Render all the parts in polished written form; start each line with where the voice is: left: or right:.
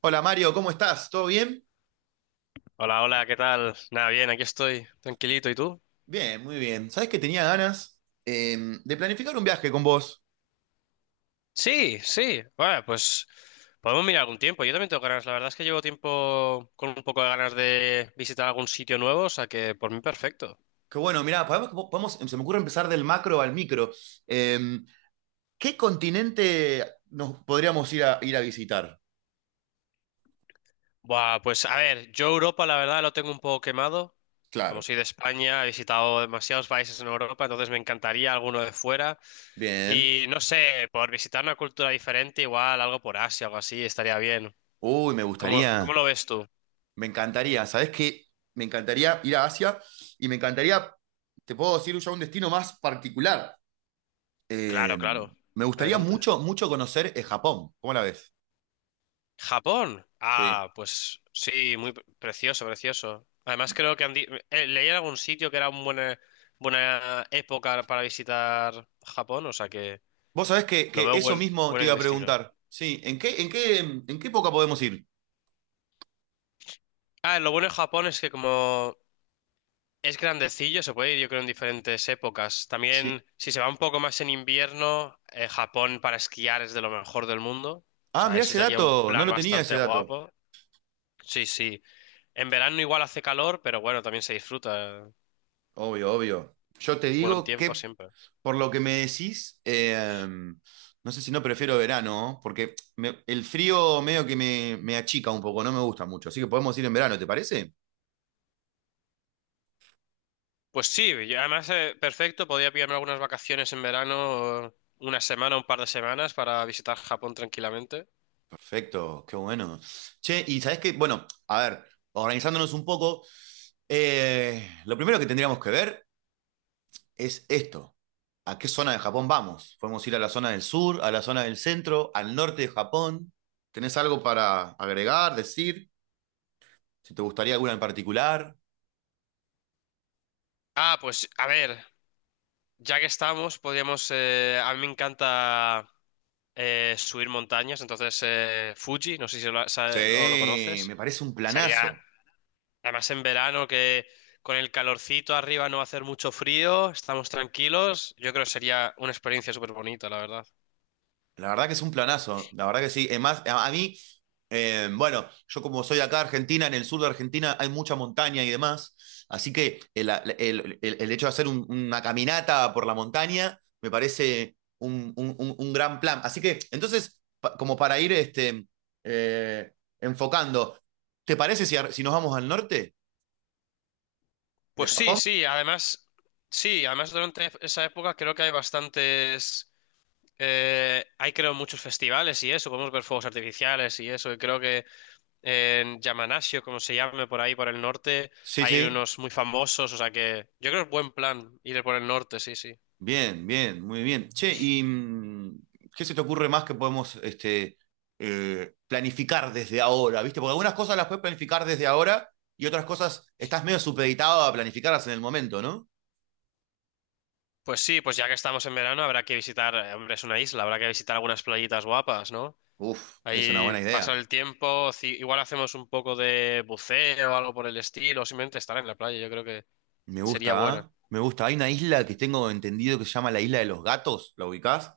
right: Hola, Mario, ¿cómo estás? ¿Todo bien?
left: Hola, hola, ¿qué tal? Nada, bien, aquí estoy, tranquilito. ¿Y tú?
right: Bien, muy bien. ¿Sabés que tenía ganas eh, de planificar un viaje con vos?
left: Sí, sí. Bueno, pues podemos mirar algún tiempo. Yo también tengo ganas. La verdad es que llevo tiempo con un poco de ganas de visitar algún sitio nuevo, o sea que por mí perfecto.
right: Que bueno. Mirá, se me ocurre empezar del macro al micro. Eh, ¿Qué continente nos podríamos ir a visitar?
left: Buah, pues a ver, yo Europa la verdad lo tengo un poco quemado. Como
right: Claro.
left: soy de España, he visitado demasiados países en Europa, entonces me encantaría alguno de fuera.
right: Bien.
left: Y no sé, por visitar una cultura diferente, igual algo por Asia, algo así, estaría bien.
right: Uy, me
left: ¿Cómo
right: gustaría,
left: lo ves tú?
right: me encantaría. ¿Sabés qué? Me encantaría ir a Asia y me encantaría, te puedo decir ya un destino más particular.
left: Claro,
right: Eh,
left: claro.
right: me gustaría
left: Adelante.
right: mucho, mucho conocer Japón. ¿Cómo la ves?
left: Japón.
right: Sí.
left: Ah, pues sí, muy precioso, precioso. Además creo que leí en algún sitio que era una buena, buena época para visitar Japón, o sea que
right: Vos sabés
left: lo
right: que
left: veo
right: eso
left: buen,
right: mismo te
left: buen
right: iba a
left: destino.
right: preguntar. Sí, en qué época podemos ir?
left: Ah, lo bueno de Japón es que como es grandecillo, se puede ir yo creo en diferentes épocas.
right: Sí.
left: También si se va un poco más en invierno, Japón para esquiar es de lo mejor del mundo. O
right: Ah,
left: sea,
right: mirá
left: eso
right: ese
left: sería un
right: dato, no
left: plan
right: lo tenía ese
left: bastante
right: dato.
left: guapo. Sí, sí. En verano igual hace calor, pero bueno, también se disfruta.
right: Obvio, obvio. Yo te
left: Buen
right: digo
left: tiempo
right: que
left: siempre.
right: por lo que me decís, no sé si no prefiero verano, ¿no? Porque el frío medio que me achica un poco, no me gusta mucho. Así que podemos ir en verano, ¿te parece?
left: Pues sí, y además perfecto, podría pillarme algunas vacaciones en verano, una semana, un par de semanas para visitar Japón tranquilamente.
right: Perfecto, qué bueno. Che, y sabés que, bueno, a ver, organizándonos un poco, lo primero que tendríamos que ver es esto. ¿A qué zona de Japón vamos? Podemos ir a la zona del sur, a la zona del centro, al norte de Japón. ¿Tenés algo para agregar, decir? Si te gustaría alguna en particular.
left: Ah, pues a ver, ya que estamos, podríamos, a mí me encanta subir montañas, entonces Fuji, no sé si lo, o lo
right: Sí,
left: conoces,
right: me parece un
left: sería,
right: planazo.
left: además en verano que con el calorcito arriba no va a hacer mucho frío, estamos tranquilos, yo creo que sería una experiencia súper bonita, la verdad.
right: La verdad que es un planazo, la verdad que sí. Además, a mí, bueno, yo como soy acá Argentina, en el sur de Argentina hay mucha montaña y demás, así que el hecho de hacer una caminata por la montaña me parece un gran plan. Así que entonces, como para ir este, eh, enfocando, ¿te parece si, si nos vamos al norte de
left: Pues sí,
right: Japón?
left: sí, además durante esa época creo que hay bastantes, hay creo muchos festivales y eso, podemos ver fuegos artificiales y eso, y creo que en Yamanasio, como se llame por ahí, por el norte,
right: Sí,
left: hay
right: sí.
left: unos muy famosos, o sea que yo creo que es buen plan ir por el norte, sí, sí.
right: Bien, bien, muy bien. Che, ¿y qué se te ocurre más que podemos este, planificar desde ahora? ¿Viste? Porque algunas cosas las puedes planificar desde ahora y otras cosas estás medio supeditado a planificarlas en el momento, ¿no?
left: Pues sí, pues ya que estamos en verano habrá que visitar, hombre, es una isla, habrá que visitar algunas playitas guapas, ¿no?
right: Uf, es una
left: Ahí
right: buena idea.
left: pasar el tiempo, igual hacemos un poco de buceo o algo por el estilo, o simplemente estar en la playa, yo creo que...
right: Me gusta,
left: Sería buena.
right: ¿ah? Me gusta. Hay una isla que tengo entendido que se llama la Isla de los Gatos, ¿la ubicás?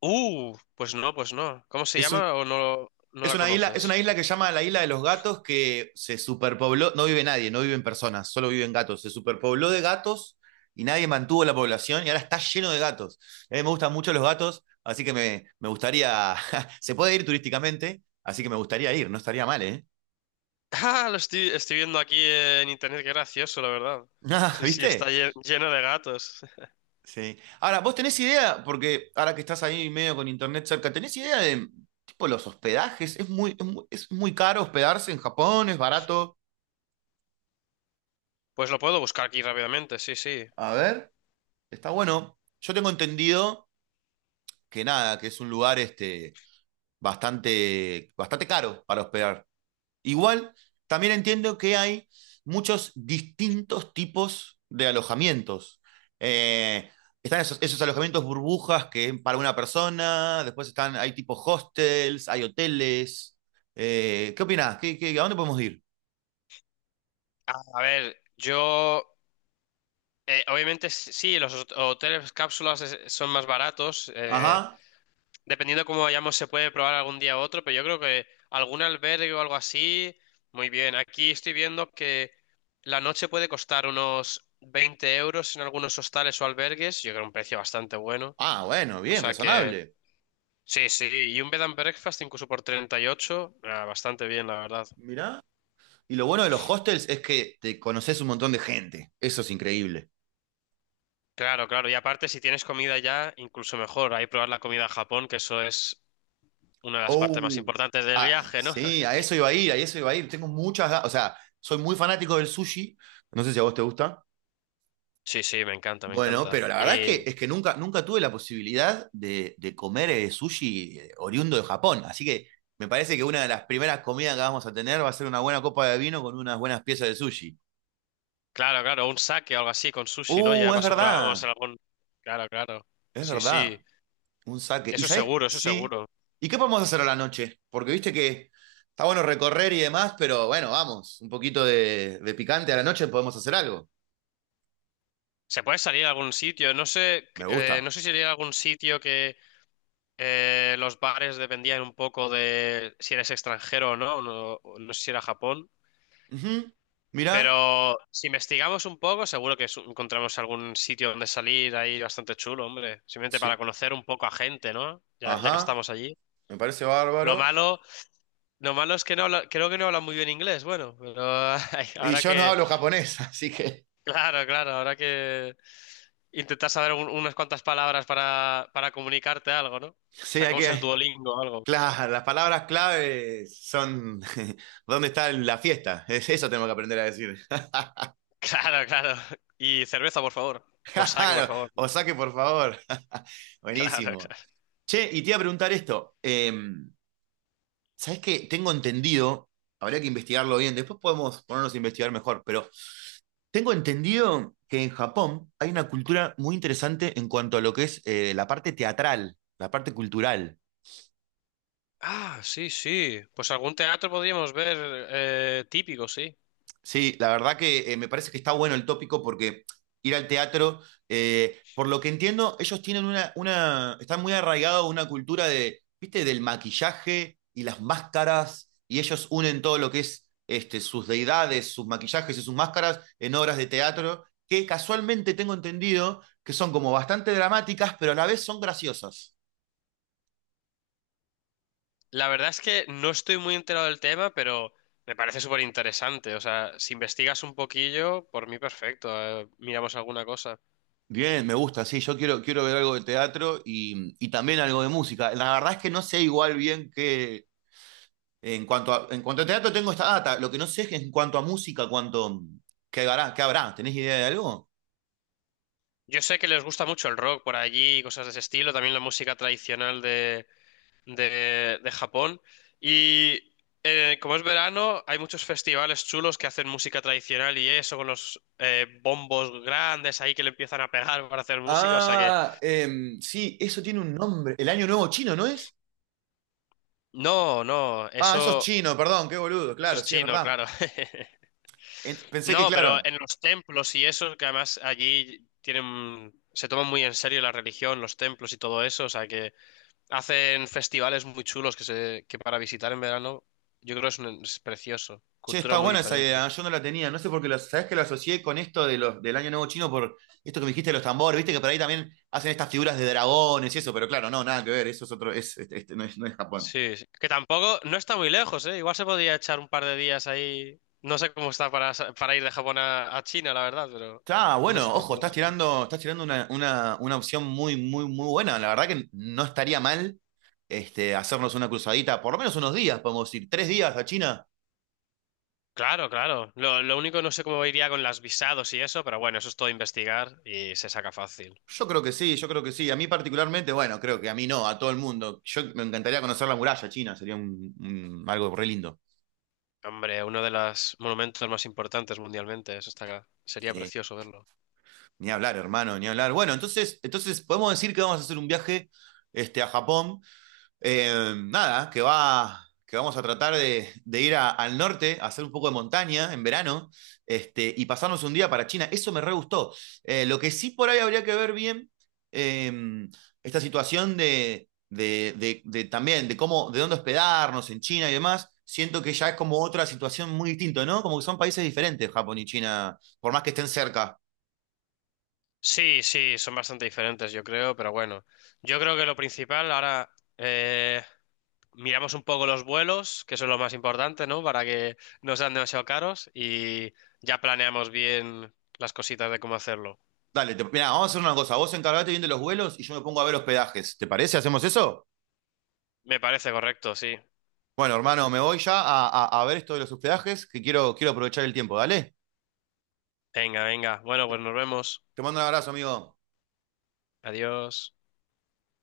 left: Pues no, pues no. ¿Cómo se
right: Es un,
left: llama o no, no la
right: Es una
left: conoces?
right: isla que se llama la Isla de los Gatos, que se superpobló, no vive nadie, no viven personas, solo viven gatos. Se superpobló de gatos y nadie mantuvo la población y ahora está lleno de gatos. A mí me gustan mucho los gatos, así que me gustaría, se puede ir turísticamente, así que me gustaría ir, no estaría mal, ¿eh?
left: Ah, estoy viendo aquí en internet, qué gracioso, la verdad. Sí, sí, está
right: ¿Viste?
left: lleno de gatos.
right: Sí. Ahora, ¿vos tenés idea? Porque ahora que estás ahí medio con internet cerca, ¿tenés idea de tipo los hospedajes? ¿Es es muy caro hospedarse en Japón? ¿Es barato?
left: Pues lo puedo buscar aquí rápidamente, sí, sí.
right: A ver. Está bueno. Yo tengo entendido que nada, que es un lugar este, bastante, bastante caro para hospedar. Igual, también entiendo que hay muchos distintos tipos de alojamientos. Eh, están esos, esos alojamientos burbujas que es para una persona, después están, hay tipos hostels, hay hoteles. ¿Qué opinás? A dónde podemos ir?
left: A ver, yo... obviamente sí, los hoteles cápsulas son más baratos, eh.
right: Ajá.
left: Dependiendo de cómo vayamos, se puede probar algún día u otro, pero yo creo que algún albergue o algo así, muy bien. Aquí estoy viendo que la noche puede costar unos 20 euros en algunos hostales o albergues. Yo creo un precio bastante bueno.
right: Ah, bueno,
left: O
right: bien,
left: sea que,
right: razonable.
left: sí, sí. Y un bed and breakfast incluso por 38, ah, bastante bien, la verdad.
right: Mirá. Y lo bueno de los hostels es que te conoces un montón de gente. Eso es increíble.
left: Claro, claro. Y aparte, si tienes comida ya, incluso mejor. Ahí probar la comida a Japón, que eso es una de las partes más
right: Oh,
left: importantes del
right: ah,
left: viaje, ¿no?
right: sí, a eso iba a ir, a eso iba a ir. Tengo muchas, o sea, soy muy fanático del sushi. No sé si a vos te gusta.
left: Sí, sí, me encanta, me
right: Bueno,
left: encanta.
right: pero la verdad es que nunca, nunca tuve la posibilidad de comer sushi oriundo de Japón. Así que me parece que una de las primeras comidas que vamos a tener va a ser una buena copa de vino con unas buenas piezas de sushi.
left: Claro, claro, un saque o algo así con sushi, ¿no? Ya
right: Es
left: pasó probamos
right: verdad,
left: en algún. Claro, claro.
right: es
left: Sí,
right: verdad.
left: sí.
right: Un saque. ¿Y
left: Eso
right: sabés qué?
left: seguro, eso
right: Sí.
left: seguro.
right: ¿Y qué podemos hacer a la noche? Porque viste que está bueno recorrer y demás, pero bueno, vamos, un poquito de picante a la noche podemos hacer algo.
left: Se puede salir a algún sitio. No sé,
right: Me gusta.
left: no sé si sería algún sitio que los bares dependían un poco de si eres extranjero o no. No, no sé si era Japón.
right: Ujú. Mirá.
left: Pero si investigamos un poco, seguro que encontramos algún sitio donde salir ahí bastante chulo, hombre. Simplemente para
right: Sí.
left: conocer un poco a gente, ¿no? Ya, ya que
right: Ajá.
left: estamos allí.
right: Me parece
left: Lo
right: bárbaro.
left: malo. Lo malo es que creo que no habla muy bien inglés, bueno, pero ay,
right: Y
left: ahora
right: yo no
left: que,
right: hablo japonés, así que.
left: claro, claro, ahora que intentas saber unas cuantas palabras para comunicarte algo, ¿no?
right: Sí, hay
left: Sacamos el
right: que.
left: Duolingo o algo.
right: Claro, las palabras clave son ¿dónde está la fiesta? Eso tenemos que aprender a decir.
left: Claro, claro. Y cerveza, por favor. O saque,
right: Claro,
left: por favor.
right: o saque, por favor.
left: Claro,
right: Buenísimo.
left: claro.
right: Che, y te iba a preguntar esto. ¿Sabes qué? Tengo entendido, habría que investigarlo bien, después podemos ponernos a investigar mejor, pero tengo entendido que en Japón hay una cultura muy interesante en cuanto a lo que es la parte teatral, la parte cultural.
left: Ah, sí, sí. Pues algún teatro podríamos ver típico, sí.
right: Sí, la verdad que me parece que está bueno el tópico porque ir al teatro, por lo que entiendo, ellos tienen están muy arraigados a una cultura de, viste, del maquillaje y las máscaras, y ellos unen todo lo que es este, sus deidades, sus maquillajes y sus máscaras en obras de teatro, que casualmente tengo entendido que son como bastante dramáticas, pero a la vez son graciosas.
left: La verdad es que no estoy muy enterado del tema, pero me parece súper interesante. O sea, si investigas un poquillo, por mí perfecto. Miramos alguna cosa.
right: Bien, me gusta, sí, yo quiero, quiero ver algo de teatro y también algo de música. La verdad es que no sé igual bien qué. En cuanto en cuanto a teatro tengo esta data. Lo que no sé es que en cuanto a música, cuánto, qué habrá, qué habrá. ¿Tenés idea de algo?
left: Yo sé que les gusta mucho el rock por allí, y cosas de ese estilo, también la música tradicional de Japón. Y como es verano, hay muchos festivales chulos que hacen música tradicional y eso, con los bombos grandes ahí que le empiezan a pegar para hacer música. O sea que,
right: Ah, sí, eso tiene un nombre. El Año Nuevo Chino, ¿no es?
left: no, no,
right: Ah, eso es
left: eso,
right: chino, perdón, qué boludo,
left: eso
right: claro,
left: es
right: sí, es
left: chino,
right: verdad.
left: claro.
right: Pensé que,
left: No, pero
right: claro,
left: en los templos y eso, que además allí tienen, se toman muy en serio la religión, los templos y todo eso, o sea que... Hacen festivales muy chulos que, se, que para visitar en verano yo creo que es, es precioso.
right: che,
left: Cultura
right: está
left: muy
right: buena esa
left: diferente.
right: idea, yo no la tenía, no sé por qué, sabés que lo asocié con esto de los, del Año Nuevo Chino por esto que me dijiste de los tambores, viste que por ahí también hacen estas figuras de dragones y eso, pero claro, no, nada que ver, eso es otro, es, este no es, no es Japón.
left: Sí, sí. Que tampoco, no está muy lejos, ¿eh? Igual se podría echar un par de días ahí. No sé cómo está para, para ir de Japón a China, la verdad, pero
right: Está
left: no está
right: bueno, ojo,
left: tampoco tan mal.
right: estás tirando una opción muy, muy, muy buena. La verdad que no estaría mal este, hacernos una cruzadita, por lo menos unos días, podemos ir, 3 días a China.
left: Claro, claro. Lo único no sé cómo iría con las visados y eso, pero bueno, eso es todo investigar y se saca fácil.
right: Yo creo que sí, yo creo que sí. A mí particularmente, bueno, creo que a mí no, a todo el mundo. Yo me encantaría conocer la muralla china, sería algo re lindo.
left: Hombre, uno de los monumentos más importantes mundialmente, eso está claro. Sería
right: Sí.
left: precioso verlo.
right: Ni hablar, hermano, ni hablar. Bueno, entonces podemos decir que vamos a hacer un viaje este, a Japón. Nada, que vamos a tratar de ir al norte, a hacer un poco de montaña en verano, este, y pasarnos un día para China. Eso me re gustó. Lo que sí por ahí habría que ver bien, eh, esta situación de también, de dónde hospedarnos en China y demás. Siento que ya es como otra situación muy distinta, ¿no? Como que son países diferentes, Japón y China, por más que estén cerca.
left: Sí, sí, son bastante diferentes, yo creo, pero bueno, yo creo que lo principal ahora eh, miramos un poco los vuelos, que eso es lo más importante, ¿no? Para que no sean demasiado caros y ya planeamos bien las cositas de cómo hacerlo.
right: Dale, mirá, vamos a hacer una cosa. Vos encargate bien de los vuelos y yo me pongo a ver hospedajes. ¿Te parece? ¿Hacemos eso?
left: Me parece correcto, sí.
right: Bueno, hermano, me voy ya a ver esto de los hospedajes, que quiero, quiero aprovechar el tiempo. Dale,
left: Venga, venga. Bueno, pues nos vemos.
right: te mando un abrazo, amigo.
left: Adiós.